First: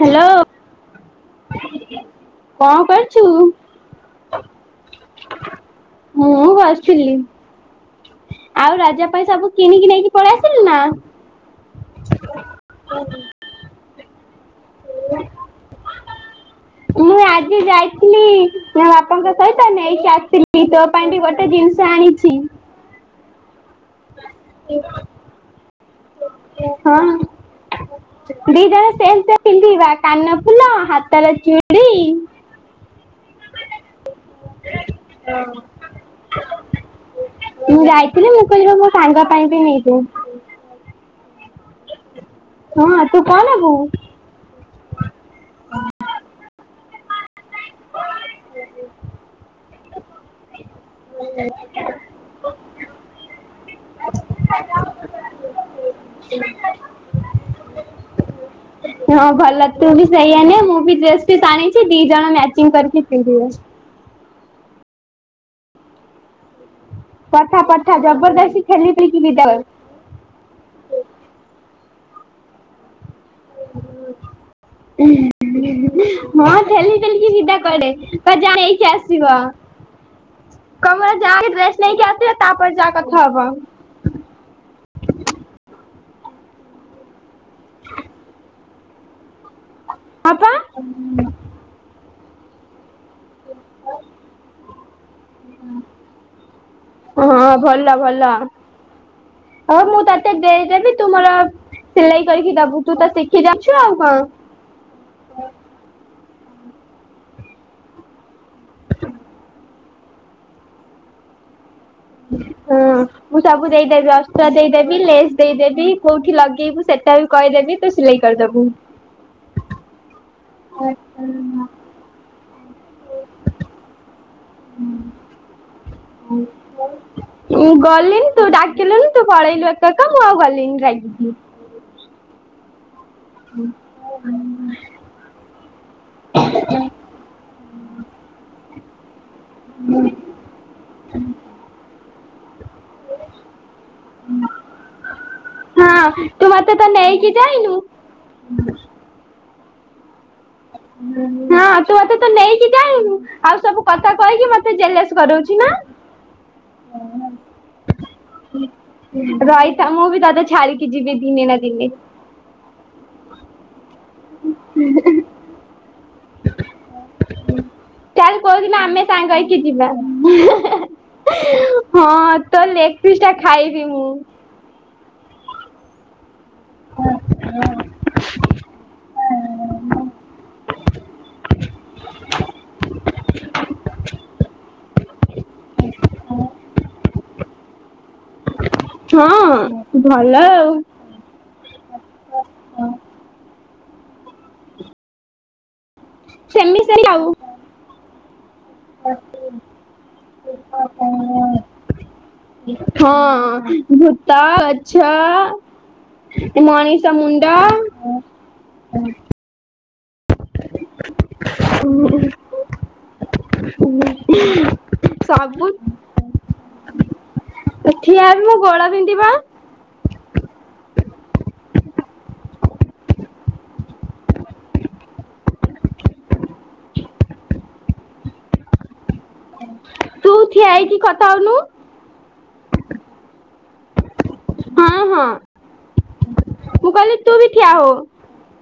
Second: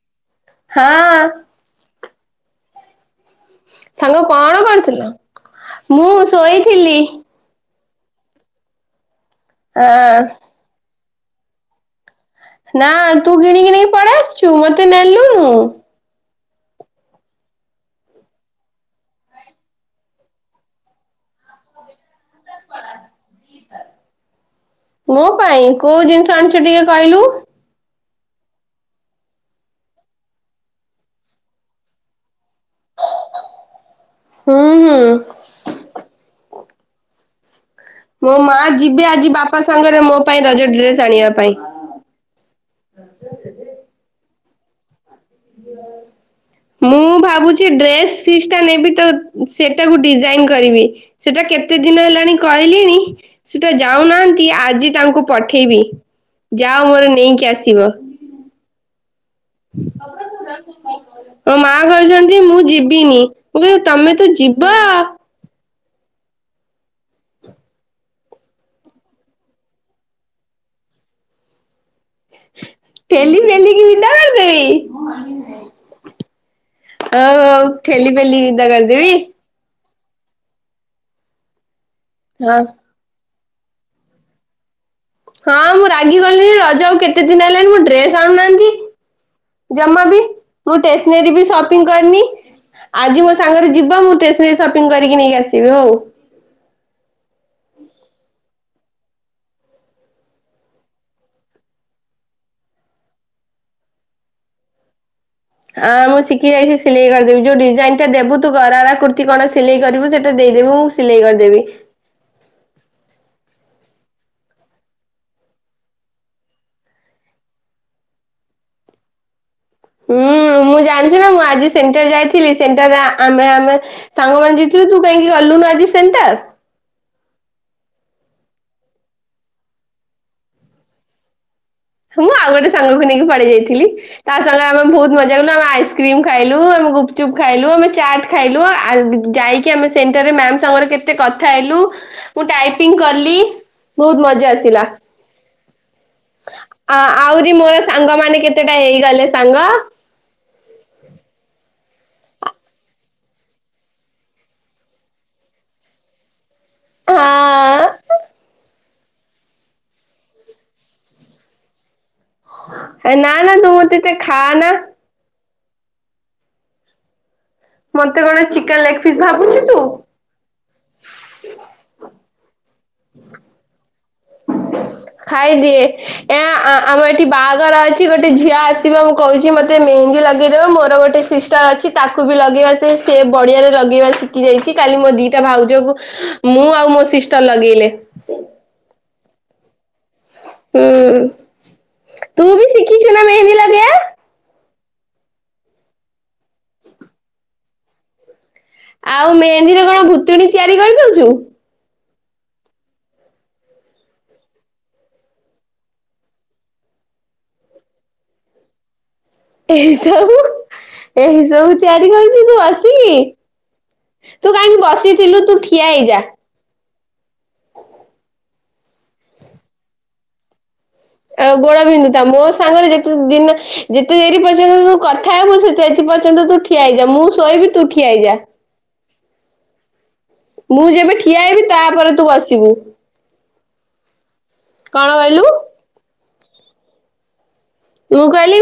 Hello. ହଁ। କଣ କରୁଛୁ? ସାଙ୍ଗ କଣ କରଥିଲ ମୁଁ ଶୋଇଥିଲି ଆଉ ରଜ ପାଇଁ ସବୁ କିଣିକି ନେଇକି ଆଁ ପଳେଇଆସି ନା। ନା ତୁ କିଣିକି ନେଇ ପଳେଇ ଆସିଛୁ ମତେ ନେଲୁନୁ। ହ ମୁଁ ଆଜି ଯାଇଥିଲି ମୋ ବାପାଙ୍କ ସହିତ ନେଇକି ଆସିଥିଲି ତୋ ପାଇଁ ବି ଗୋଟେ ଜିନିଷ ଆଣିଛି। ମୋ ପାଇଁ କୋଉ ଜିନିଷ ଆଣିୁଛୁ ଟିକେ ହଁ କହିଲୁ? ଦି ଜଣ ସେ ପିନ୍ଧିବା କାନ ଫୁଲ ହାତର ଚୁଡି ହୁଁ ହୁଁ। ମୁଁ ଯାଇ ମୋ ମା ଯିବେ ଆଜି ବାପା ସାଙ୍ଗରେ ମୋ ପାଇଁ ରଜ ଡ୍ରେସ ଆଣିବା ପାଇଁ। ହଁ ତୁ କଣ ଆ ବୋଉ ମୁଁ ଭାବୁଛି ଡ୍ରେସ ଫିସ୍ ଟା ନେବି ତ ସେଟାକୁ ଡିଜାଇନ କରିବି ସେଟା କେତେ ଦିନ ହେଲାଣି କହିଲିଣି ସେଟା ଯାଉନାହାନ୍ତି ଆଜି ତାଙ୍କୁ ପଠେଇବି। ଯାଅ ମୋର ନେଇକି ଆସିବ। ହଁ ଭଲ ତୁ ବି ସେଇଆାନି ମୁଁ ବି ଡ୍ରେସ ମୋ ମା ଟାଣିଛି ଦି ଜଣ କହିଛନ୍ତି ମୁଁ ମ୍ୟାଚିଂ କରିକି ଯିବିନି ପିନ୍ଧିବେ। ମୁଁ କହିଲି ତମେ ତ ଯିବ। କଠା ପଠା ଜବରଦସ୍ତି ଖେଲିପିକ ବିଦଳ। ପେଲି ମେଲିିକି ବିନ୍ଧା କରିଦେବ। ମଁ ଲି େଲିକ ସିଧା ହଉ କରେ ଠେଲି ତ ପେଲିକି ବିଦା ଯାଣ ହେଇକି କରିଦେବି। ଆସିବ। କମରା ଯାହା ଡ୍ରେସ ନେଇକି ଆସିବେ ହଁ ତାପରେ ଯାହା କଥା ହବ। ହଁ ମୁଁ ରାଗି ଗଲିଣି ରଜ ଆଉ କେତେ ଦିନ ହେଲାଣି ମୁଁ ଡ୍ରେସ ଆଣୁନାହାନ୍ତି। ଜମା ବି ହଁ ପା ମୁ ଷ୍ଟେସନାରୀ ବି ସପ ପିଂ କରନି ଆଜି ମୋ ସାଙ୍ଗରେ ଯିବ ମୁ ଟେସନାରୀ ସପିଂ କରି ନେଇକି ଆସିବି ଉ। ହଁ ଭଲ ଭଲ। ଆ ମୁଁ ତତେ ଦେଇଦେବି ତୁମର ସିଲେଇ କରିକି ଦବୁ ତୁ ତ ଶିଖି ଯାଉଛୁ ଆଉ କଣ। ହଁ ମୁଁ ଶିଖି ଯାଇଛି ସିଲେଇ କରିଦେବି ଯୋଉ ଡିଜାଇନ ଟା ଦେବୁ ତୁ ଗରାରା କୁର୍ତ୍ତ କଣ ସିଲେଇ କରିବୁ ସେ ଦେଇଦେବି ମୁଁ ସିଲେଇ କରିଦେବି। ହଁ। ମୁଁ ସବୁ ଦେଇଦେବି ଅସ୍ତ୍ର ଦେଇଦେବି ଲେସ୍ ଦେଇଦେବି କୋଉଠି ଲଗେଇବୁ ସେଟା ବି କହିଦେବି। ତେ ସିଲେଇ କରିଦବୁ। ହୁଁ ମୁଁ ଜାଣିଛି ନା ମୁଁ ଆଜି ସେଣ୍ଟର ଯାଇଥିଲି ସେଣ୍ଟର ଆମେ ଆମେ ସାଙ୍ଗମାନେ ରୁ ତୁ କାହିକି ଗଲୁନୁ ଆଜି ସେଣ୍ଟର। ଗଲିନି ତୁ ଡାକିଲୁନି ତୁ ପଳେଇଲୁ ଏକା ଏକା ମୁଁ ଆଉ ଗଲିନି ରାଗିକି। ମୁଁ ଆଉ ଗୋଟେ ସାଙ୍ଗକୁ ନେଇକି ପଳେଇ ଯାଇଥିଲି ତା ସାଙ୍ଗରେ ଆମେ ବହୁତ ମଜା ଜା କଲୁ, ଆଇସ୍କ୍ରିମ ଖାଇଲୁ ଆମେ ଗୁପଚୁପ ଖାଇଲୁ ଆମେ ଚାଟ ଖାଇଲୁ, ଆ ଯାଇକ କି ଆମେ ସେଣ୍ଟର ରେ ମ୍ୟାମ ସାଙ୍ଗରେ କେତେ କଥା ହେଲୁ ମୁ ଟାଇପିଙ୍ଗ କଲି। ବହୁତ ମଜା ଆସିଲା। ହଁ ତୁ ମତେ ତ ଅ ନେଇକି ଆହୁରି ଯାଇନୁ। ମୋର ସାଙ୍ଗ ମାନେ କେତେଟା ହେଇଗଲେ ସାଙ୍ଗ। ହଁ ତୁ ମତେ ତ ନେଇକି ଯାଇନୁ। ଆଉ ସବୁ କଥା କହିକି ମତେ ଜେଲସ୍ କରଉଛି ନା। ହଁ। ରହିତା ମୁଁ ବି ତତେ ଛାଡ଼ିକି ଯିବି ଦିନେ ନା ଦିନେ। ନା ନା ତୁ ମତେ ଏତେ ଖା ନା। ମତେ ଚାଲ୍ କଣ କୋଉ ଦିନ ଚିକେନ ଲେଗ ଆମେ ପିସ୍ ସାଙ୍ଗ ହେଇକି ଭାବୁଛୁ ଯିବା। ତୁ [unintelligible] ହଁ ତ ଲେଗ୍ ପିଶ ଟା ଖାଇବି ମୁଁ। ଖାଇଦିଏ। ଏ [inaudible] ଆ ଆମ ଏଠି ବାହାଘର ଅଛି ଗୋଟେ ଝିଅ ଆସିବ ମୁଁ କହୁଛି ମୋତେ ମେହେନ୍ଦୀ ଲଗେଇଦବ ମୋର ଗୋଟେ ସିଷ୍ଟର ଅଛି ତାକୁ ବି ଲଗେଇବା ସେ ସେ ବଢିଆରେ ଲଗେଇବା ଶିଖି ଯାଇଛି। କାଲି ମୋ ଦିଟା ଭାଉଜକୁ ମୁଁ ଆଉ ମୋ ସିଷ୍ଟର ଲଗେଇଲେ। ହଁ ଭଲ ଆ। ହୁଁ, ତୁ ବି ଶିଖିଛୁ ନା ମେହେନ୍ଦୀ ଲ ସେମିତି ଆଉ। ଆଉ ମେହେନ୍ଦୀରେ କଣ ଭୁତୁଣୀ ତିଆରି କରିଦଉଛୁ? ହଁ, ଭୂତ ଗଛ। ମଣିଷ ମୁଣ୍ଡ। ଏ ସବୁ, ଏଇ ସବୁ ତିଆରି କରୁଛି ତୁ ଆସିକି। ତୁ କାହିଁକି ବସିଥିଲୁ, ତୁ ଠିଆ ହେଇଯା। ଏ ଠିଆ ହେବି ମୋ ଗୋଡ ବିନ୍ଧିବ। ଆ ଗୋଡ ବିନ୍ଦୁତା ମୋ ସାଙ୍ଗରେ ଯେତେ ଦିନ ଯେତେ ଦେରି ପର୍ଯ୍ୟନ୍ତ ତୁ କଥା ହେବୁ ସେତେ ଏଥି ପର୍ଯ୍ୟନ୍ତ ତୁ ଠିଆ ହେଇଯା, ମୁଁ ଶୋଇବି ତୁ ଠିଆ ହେଇଯା। ତୁ ଠିଆ ମୁଁ ହେଇକି ଯେବେ କଥା ଠିଆ ହଉନୁ ହେଇବି, ତାପରେ ତୁ ବସିବୁ। ହଁ କଣ ହଁ କହିଲୁ ମୁଁ କହିଲି ତୁ ବି ଠିଆ ହୋ। ତୁ କହିଲି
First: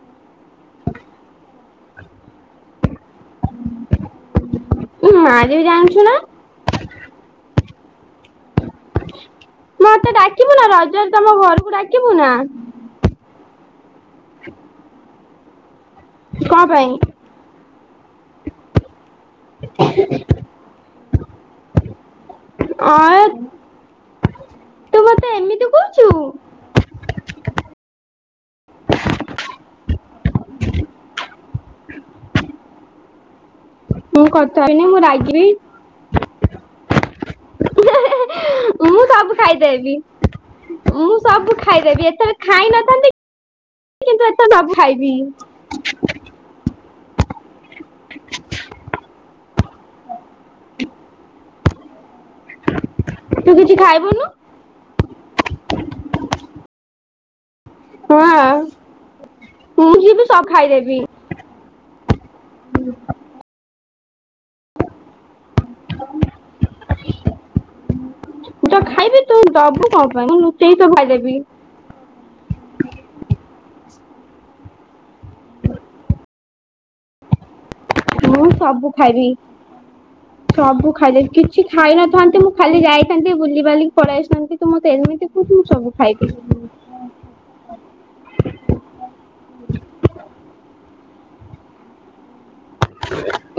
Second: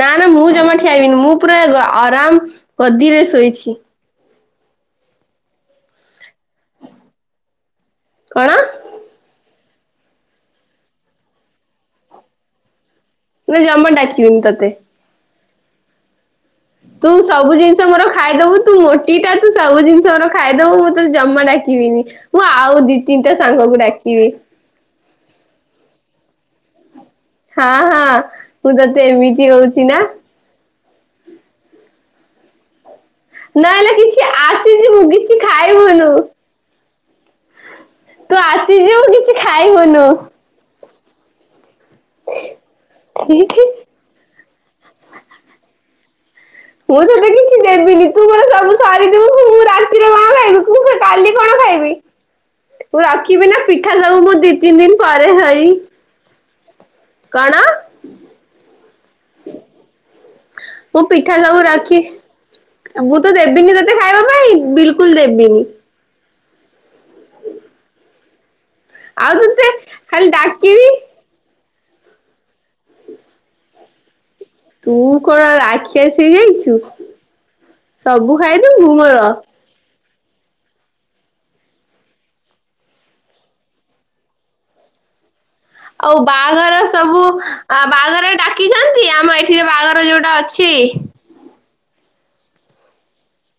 ନା ନା ମୁଁ ଜମା ଠିଆ ହେବିନି, ମୁଁ ପୁରା ଆରାମ ଗଦିରେ ଶୋଇଛି। ମୁଁ ମାରିବି ବି ଜାଣିଛୁ ନା। କଣ? ମତେ ଡାକିବୁ ନା, ରଜରେ ତମ ଘରକୁ ଡାକିବୁ ନା? ନା ଜମା ଡାକିବିନି ତତେ। କ ପାଇଁ? ତୁ ସବୁ ଜିନିଷ ମୋର ଖାଇଦବୁ ତୁ ମୋଟିଟା ତୁ ସବୁ ଜିନିଷ ମୋର ଖାଇଦବୁ ମୁଁ ତତେ ଜମା ଡାକିବିନି ମୁଁ ଆଉ ଦି ଅଁ ତିନିଟା ସାଙ୍ଗକୁ ଡାକି [unintelligible] ତୁ ମତେ ଏମିତି କହୁଛୁ। ହଁ ହଁ ମୁଁ ତତେ ଏମିତି ହଉଛି ନା। ନ ହେଲେ କିଛି ମୁଁ କଥା ହେବିନି ମୁଁ ଆସିଯିବୁ କିଛି ରାଗିବି ଖାଇ ତୁ ମୁଁ ଆସିଯିବୁ କିଛି ସବୁ ଖାଇଦେବି। ଖାଇବୁନୁ। ମୁଁ ସବୁ ଖାଇଦେବି ଏତେ ଖାଇ ନଥାନ୍ତି କିନ୍ତୁ ଏତେ ସବୁ ଖାଇବି। ମୁଁ ତତେ କିଛି ଦେବିନି ତୁ ମୋର ସବୁ ସରିଦବୁ ମୁଁ ରାଗି ରାତି ରେ କଣ ଖାଇବି କାଲି କଣ ଖାଇବି? ମୁଁ ରଖିବି ତୁ ନା କିଛି ପିଠା ସବୁ ଖାଇବୁନୁ ମୁଁ ଦି ତିନି ଦିିନ ପରେ ଖାଇବି। କଣ? ହଁ ମୁଁ ଯିବି ସବୁ ଖାଇଦେବି। ମୁଁ ପିଠା ସବୁ ରଖି ମୁଁ ତ ଦେବିନି ତତେ ଖାଇବା ପାଇଁ ବିଲକୁଲ ଦେବିନି। ମୁଁ ତ ଖାଇବି ଆଉ ତୁ ତତେ ଦବୁ କଣ ଖାଲି ପାଇଁ ମୁଁ ନୁଚେଇ ଡାକିବି ସବୁ ଖାଇଦେବି। ତୁ କଣ ରକ୍ଷାସୀ ହେଇ ଯାଇଛୁ ସବୁ ମୁଁ ସବୁ ଖାଇଦବୁ ଖାଇବି। ମୋର। [unintelligible] ସବୁ ଖାଇଦେବି କିଛି ଖାଇନଥାନ୍ତି ମୁଁ ଖାଲି ଯାଇଥାନ୍ତି ବୁଲିିବାଲିକି ପଳେଇ ଆସିଥାନ୍ତି ତୁ ମତେ ଏମିତି କହୁଛୁ ମୁଁ ସବୁ ଆଉ ଖାଇବି ବାହାଘର ସବୁ ବାହାଘର ଡାକିଛନ୍ତି ଆମ ଏଠିରେ ବାହାଘର ଯୋଉଟା ଅଛି?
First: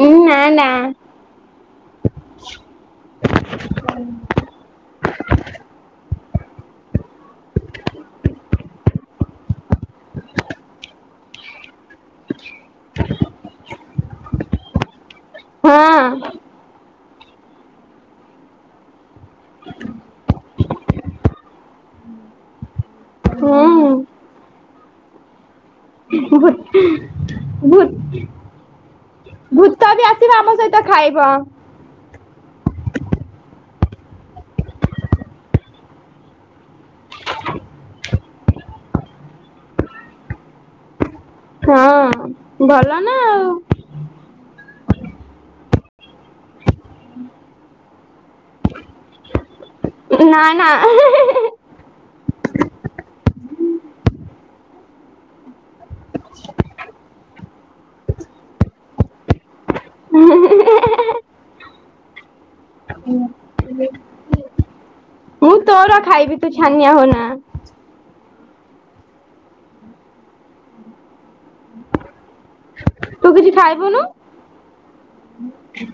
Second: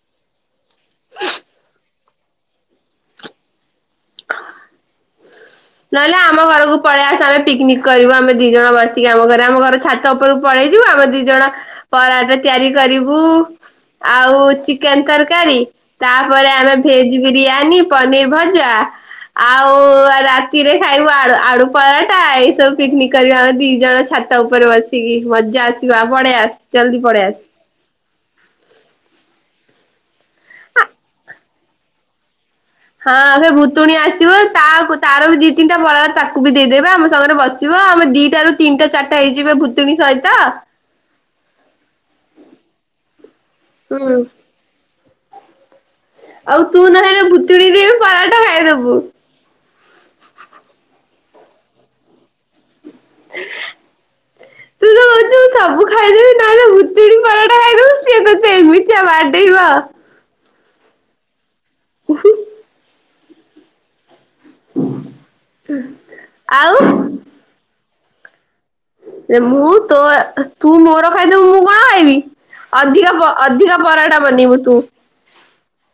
ହୁଁ ନା ନା। [unintelligible] ନହେଲେ ଆମ ଘରକୁ ପଳେଇ ଆସ ଆମେ ପିକନିକ କରିବୁ ଆମେ ଦି ଜଣ ବସିକି ଆମ ଘରେ ଆମ ଘର ଛାତ ଉପରକୁ ପଳେଇ ଯିବ ଆମେ ଦି ଜଣ ପରଟା ତିଆରି କରିବୁ ଆଉ ଚିକେନ ତରକାରୀ ହଁ ତାପରେ ଆମେ ଭେଜ ବିରିୟାନୀ, ପନିର ଭଜା ଆଉ ରା ଶାନ୍ତି ରେ ଖାଇବୁ ଆଡୁ ଆଡୁ ପରଟା ଏ ସବୁ ପିକ୍ନିକ୍ କରିବା ଆମେ ଦି ହୁଁ। ଜଣ ଛାତ ଛାତ ଉପରେ ବସିକି ମଜା ଆସିବ ପଳେଇ ଆସ ଜଲ୍ଦି ପଳେଇ ଆସ। ଭୂ ଭୂତ ବି ଆସିବ ଆମ ସହିତ ଖାଇବ। ହଁ ଏବେ ଭୁତୁଣୀ ଆସିବ ତା ତାର ବି ଦି ତିନିଟା ବରା ତାକୁ ବି ଦେଇଦେବେ, ଆମ ସାଙ୍ଗରେ ବସ ଯିବ ଆମେ ଦିଟ ରୁ ତିନିଟା ଚାରିଟା ହେଇଯିବେ ଭୁତୁଣୀ ସହିତ। ହଁ ଭଲ ନା ଆଉ। ହୁଁ। ଆଉ ତୁ ନହେଲେ ଭୁତୁଣୀ ଦେଇ ପରଟା ଖାଇଦବୁ। ନା ନା ତ କହୁଛୁ [unintelligible] ତୁ ସବୁ ଖାଇଦେବି ନହଲେ ଭୁତୁଣୀ ପରଟା ଖାଇଦବୁ ସିଏ ତୋତେ ଏ ମିତିଆ ବାଟେଇବ। ଉଁ ହୁଁ। ହୁଁ। [unintelligible] ହୁଁ [inaudible] ତୋର ଖାଇବି ତୁ ଛାନିଆ ହନା। ମୁଁ ତୋ ତୁ ମୋର ଖାଇଦେବୁ ମୁଁ କଣ ଖାଇବି? ଅଧିକ ଅଧିକ ପରଟାବନିବୁ ତୁ। ହଁ।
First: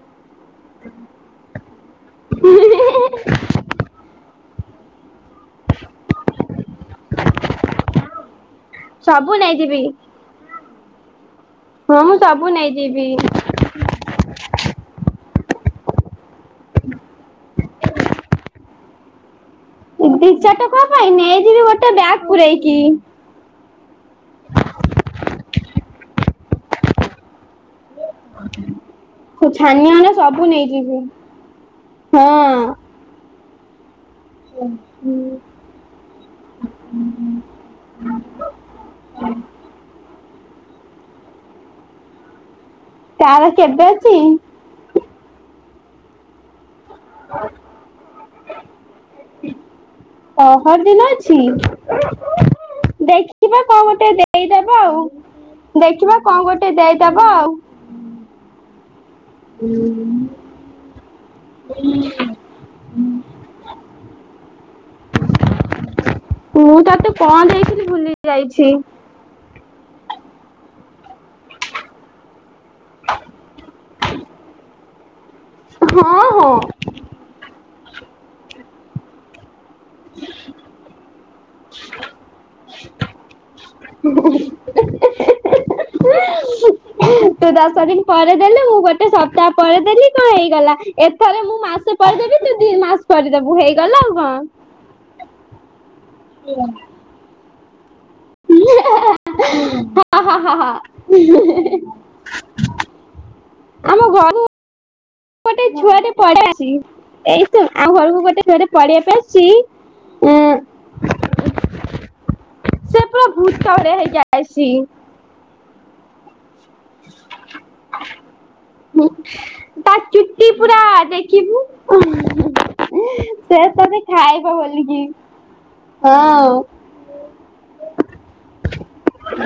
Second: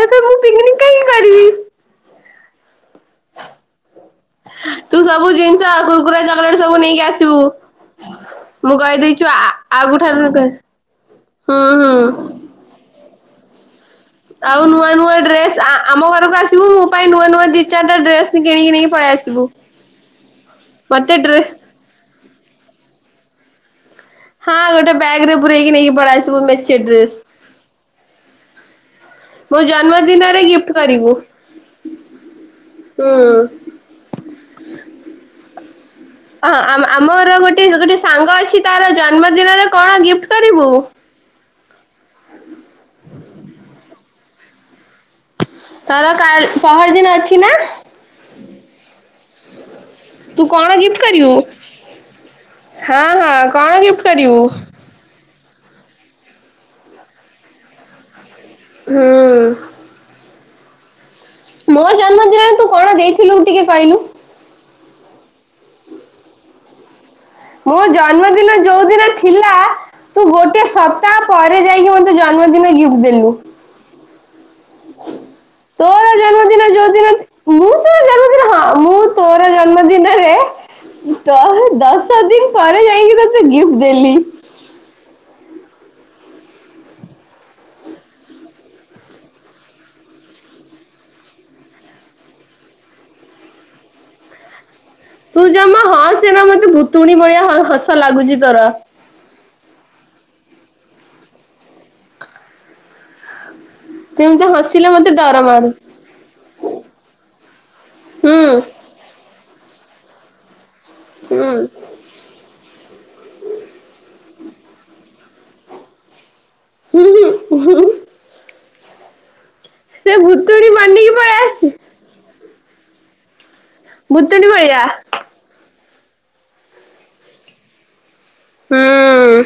ଏ ତ ମୁଁ ପିକନିକ କାହିଁକି କରିବି? [unintelligible] ହ। [unintelligible] ତୁ ସବୁ ଜିନିଷ କୁୁରକୁରି ଚକଲେଟ ସବୁ ନେଇକି ଆସିବୁ। ମୁଁ କହିଦେଇଛୁ ସବୁ ଆ ନେଇଯିବି ଆଉ କୁଠାରୁ ହଁ ମୁଁ ସବୁ ନେଇଯିବି। ଆଉ ନୂଆ ନୂଆ ଡ୍ରେସ୍ ଆ ଆମ ଘରକୁ ଆସିବୁ ମୋ ପାଇଁ ନୂଆ ନୂଆ ଦୁ ଚାରିଟା ଡ୍ରେସ କିଣିକି ନେଇି ପଳେଇ ଆସିବୁ। ଦି ଚାରିଟା କଣ ପାଇଁ ମତେ ଡ୍ରେ ନେଇଯିବି ଗୋଟେ ବ୍ୟାଗ ପୂୁରେ ଇକି। ହଁ ଗୋଟେ ବ୍ୟାଗ ରେ ପୁରଇକି ନେଇକି ପଳା ଆସିବୁ ମେଞ୍ଚେ ଡ୍ରେସ। [unintelligible] ମୋ ଛାନିଆ ହେଲେ ଜନ୍ମଦିନରେ ସବୁ ଗିଫ୍ଟି ନେଇଯିବି କରିବୁ। ହଁ ହୁଁ। ହ ହୁଁ [inaudible] ହଁ ଆ ଆମର ଗୋଟେ ଗୋଟେ ସାଙ୍ଗ ଅଛି ତାର ଜନ୍ମଦିନରେ କଣ ଗିଫ୍ଟି କରିବୁ? ତାର କେବେ ଅଛି? ତାର କା ପହର ଦିନ ଅଛି ନା? ତୁ କଣ ପହର ଗିଫ୍ଟ ଦିନ କରିବୁ? ଅଛି ହଁ ହଁ ଦେଖିବା କଣ ଗିଫ୍ଟ ଗଟେ କରିବୁ? ଦେଇଦ ଆଉ ଦେଖିବା କଣ ଗୋଟେ ଦେଇଦବ ଆଉ। ହୁଁ। ହୁଁ [inaudible] ମୋ ଜନ୍ମଦିନରେ ତୁ କଣ ଦେଇଥିଲୁ ଟିକେ କହିଲୁ? ମୁଁ ତୋତେ ମୋ ଜନ୍ମଦିନ ଯୋଉଦିନ ଥିଲା ତୁ ଗୋଟେ ସପ୍ତାହ ପରେ ଯାଇକି ମୋେ ଜନ୍ମଦିନ ଗିଫ୍ଟି ଦେଲୁ। ତୋର ହଁ ହଁ ଜନ୍ମଦିନ ଯୋଉଦିନ ମୁଁ ତୋ ଜନ୍ମ ହଁ ମୁଁ ତୋର ଜନ୍ମଦିନରେ ତ ଦଶ ଦିନ ପରେ ଯାଇକି ତତେ ଗିଫ୍ଟ ଦେଲି। ତୁ ଦଶ ଦିନ ପରେ ଦେଲେ ମୁଁ ଗୋଟେ ସପ୍ତାହ ପରେ ଦେଲି କଣ ହେଇଗଲା ଏଥର ମୁଁ ମାସେ ପରେଦେବି ତୁ ଦିମାସ ପରେ ଦେବୁ ହେଇଗଲା ଆଉ କଣ। ତୁ ଜମା ହଁସ ନା ମତେ ଭୁତୁଣି ଭଳିଆ ହସ ଲାଗୁଛି ତୋର। ହଁ ହ ହ ହ। [unintelligible] ଆମ ଘରୁ ଯେମିତି ହସିଲେ ମତେ ଡର। ଗୋଟେ ମାଡୁ ଛୁଆଟେ ପଢେଇଆ ଅ ଏଇୁନ ଆଉଗୋଟେ କୁ ହୁଁ ଗୋଟେ ଛୁଆଟ ପଢେଇବା ପାଇଁ [unintelligible] ଚି ଏଁ ହୁଁ। ସେ ପୂରା ଭୂତ ଭଳିଆ ହେଇକି ଆସିକି। ହୁଁ ହୁଁ ହୁଁ ହୁଁ। ତା ସେ ଚୁଟି ଭୁତୁଣୀ ପୁରା ବନିକି ପଳେଇ ଦେଖିବୁ ଆସି ସେ ତତେ ଭୁତୁଣୀ ଖାଇବ ଭଳିଆ ବୋଲିକି ହଁ। ହୁଁ।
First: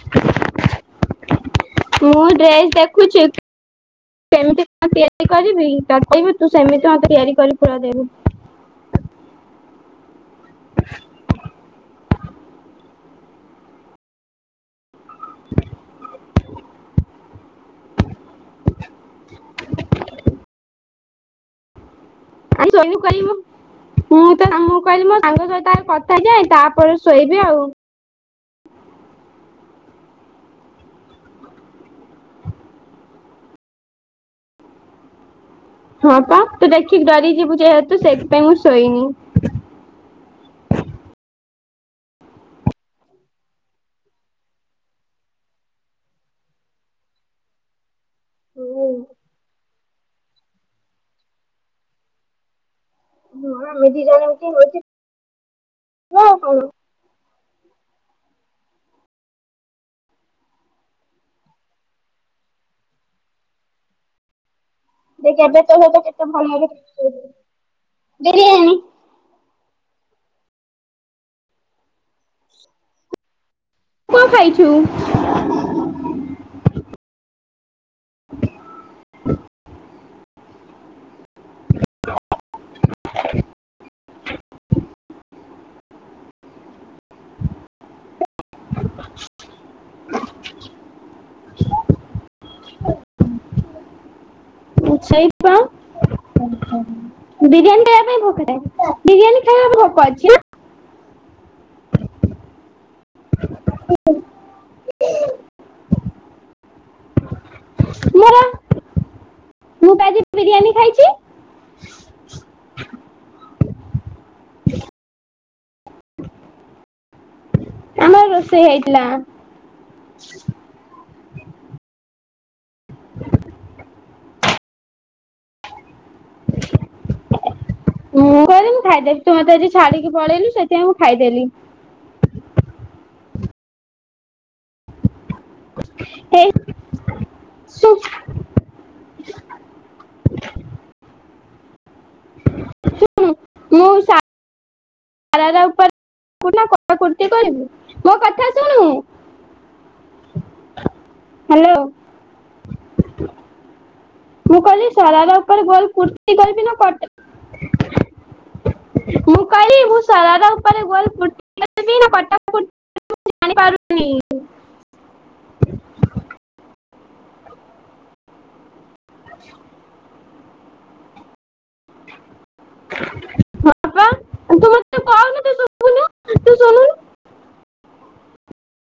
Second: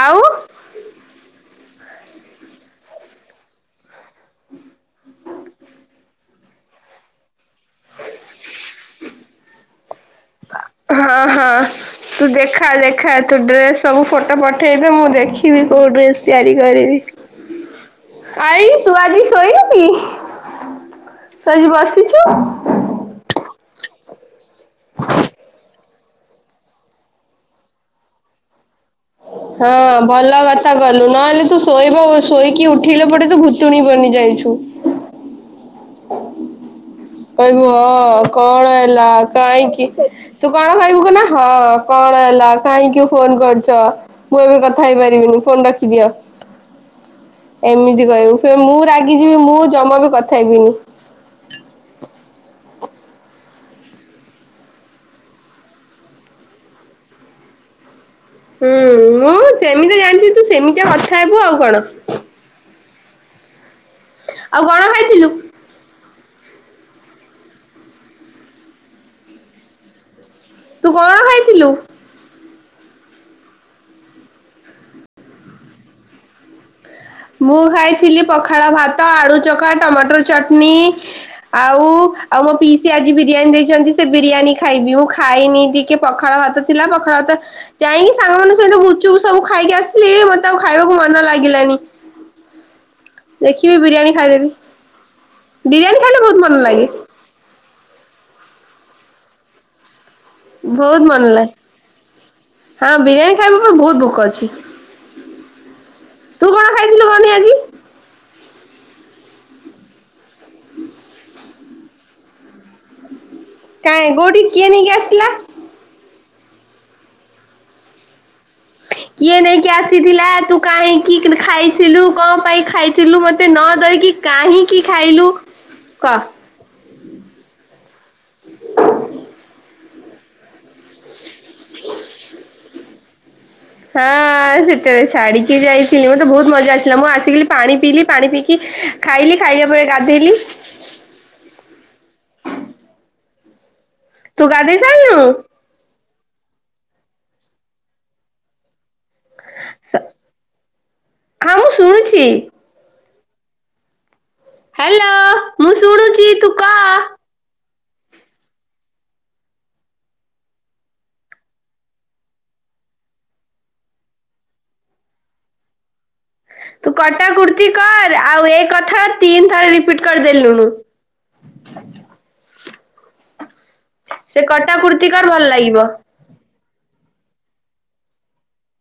ଆଉ। ମୁଁ ଡ୍ରେସ ଦେଖୁଚି। ସେମିତି କ ତିଆରି କରିବି କଦେଇବୁ ତୁ ସେମିତି ମତେ ତିଆରି କରି କୁରା ଦେବୁ। ହଁ-ହଁ ତୁ ଦେଖା-ଦେଖା ତୁ ଡ୍ରେସ ସବୁ ଫଟୋ ପ ଠେଇଦେ ମୁଁ ଦେଖିବି କୋଉ ଡ୍ରେସ ତିଆରି କରିବି। ଆଇ ତୁ ଆଜି ଶୋଇନୁ କି ତୁ ଆଜି ବସିଛୁ। [unintelligible] ଥା ହେଇ ଯାଏ ତାପରେ ଶୋଇବି ଆଉ। ହଁ ଭଲ କଥା କଲୁ ନହେଲେ ତୁ ଶୋଇବା ଶୋଇକି ଉଠିଲେ ପରେ ତୁୁୁ ଭୁ ତୁଣି ବନି ଯାଇଛୁ। ହଁ ପା ତୁ ଦେଖିକି ଡରି ଯିବୁ କହିବୁ ଯେହେତୁ ହଁ ସେଇଥିପାଇଁ ମୁଁ କଣ ଶୋଇନି। ହେଲା କାହିଁକି ତୁ କଣ କହିବୁ କ ନା ହଁ କଣ ହେଲା କାହିଁକି ଫୋନ କରିଚ। ମୁଁ ଏବେ କଥା ହେଇପାରିବିନି ଫୋନ ରଖିଦିଅ। ଏମିତି କହିବୁ ଫୁ ମୁଁ ରାଗିଯିବି ମୁଁ ଜମା ବି କଥା ହେବିନି। ହଁ ଭୋଜି କଣ ହୋଉଛି [unintelligible] ହୁଁ ମୁଁ ଯେମିତି ଜାଣିଛିି ତୁ ସେମିତିଆ କଥା ହେବୁ ଆଉ କଣ। ଆଉ କଣ ଖାଇ [unintelligible] [unintelligible] ଭଲରେ ବିରିୟାନୀ। ତୁ କଣ ଖାଇଥିଲୁ। କଣ ଖାଇଛୁ। ମୁଁ ଖାଇଥିଲି ପଖାଳ ଭାତ ଆଳୁ ଚଖା ଟମାଟର ଚଟନି। ଆଉ-ଆଉ ମୋ ପିଇସୀ ଆଜି ବିରିୟାନୀ ଦେଇଚନ୍ତି, ସେ ବିରିୟାନୀ ଖାଇବି ମୁଁ ଖାଇନି ଟିକେ ପଖାଳ ଭାତ ଥିଲା ପାଖାଳ ଭାତ। ଯାଇକି ସାଙ୍ଗମାନଙ୍କ ସହିତ ଗୁଚୁପୁ ସବୁ ଖାଇକି ଆସିଲି ମତେ ଆଉ ଖାଇବାକୁ ମନ ଲାଗିଲାନି। ଦେଖିବି ବିରିୟାନୀ ଖାଇଦେବି, ସେଇପା ବିରିୟାନୀ ଖାଇଲେ ବହୁତ ମନ ଲାଗେ। ବିରିୟାନୀ ଖାଇବା ପାଇଁ ଭୋକ ଥାଏ, ବିରିୟାନୀ ଖାଇବା ଭୋକ ଅଛି ନା। ବହୁତ ମନ ଲା ହଁ ବିରିୟାନୀ ଖାଇବା ପାଇଁ ବହୁତ ଭୋକ ଅଛି। ତୁ କଣ ଖାଇଥିଲୁ କହନି ଆଜି? ମାମା ମୁଁ ପା ଆଜି ବିରିୟାନୀ ଖାଇଚି। କାଁଇ କୋଉଠି କିଏ ନେଇକି ଆସିଥିଲା? ଆମର ରୋଷଇ ହେ କିଏ ନେଇକି ଆସିଥିଲା ତୁ କାହିଁକି କ୍ରି ଖାଇଥିଲୁ କଣ ପାଇଁ ଖାଇଥିଲୁ ମତେ ନ ଦେଇକି କାହିଁକି ଖାଇଲୁ? କହ। [inaudible] ମୁଁ କହିନି ଖାଇଦେଇକି ମୋତେ ଆଜି ଛାଡିକି ପଳେଇଲୁ ସେଥିପାଇଁ ମୁଁ ଖାଇଦେଲି। ହଁ ସି ତ ଛାଡିକି ଯାଇଥିଲୁ ମତେ ହେଇ ବହୁତ ମଜା ଆସିଲା, ମୁଁ ଆସିକିଲି ପାଣି ପିଇଲି ପାଣି ଶୁଣୁ ପିଇକି ଖାଇଲି ଖାଇଲା ପରେ ଗାଧେଇଲି। ହୁଁ ମୁଁ ଶା ତୁ ଗାଧେଇ ସାରିଲୁଣୁ? [unintelligible] ମୋ କଥା ଶୁଣୁ। ହଁ ମୁଁ ହ୍ୟାଲୋ ଶୁଣୁଛି। ମୁଁ କହିଲି ହ୍ୟାଲୋ ସାରାରା ଉପ ମୁଁ ଗୋଲ ଶୁଣୁଛି କୁର୍ତି ତୁ କରି ବିି ନା କହ? କ ମୁଁ କହିଲି ମୁ ସରାରା ଉପରେ [unintelligible] ଜାଣିପାରୁନି। [unintelligible] ତୁ କଟା କୁର୍ତ୍ତି କର ଆଉ ଏ କଥା ତିନି ଥର ରିପିଟ କରିଦେଲୁଣୁ। ହଁ। ସେ କଟା କୁର୍ତ୍ତି କର ଭଲ ଲାଗିବ। ତୁ ଚଲଉନୁ।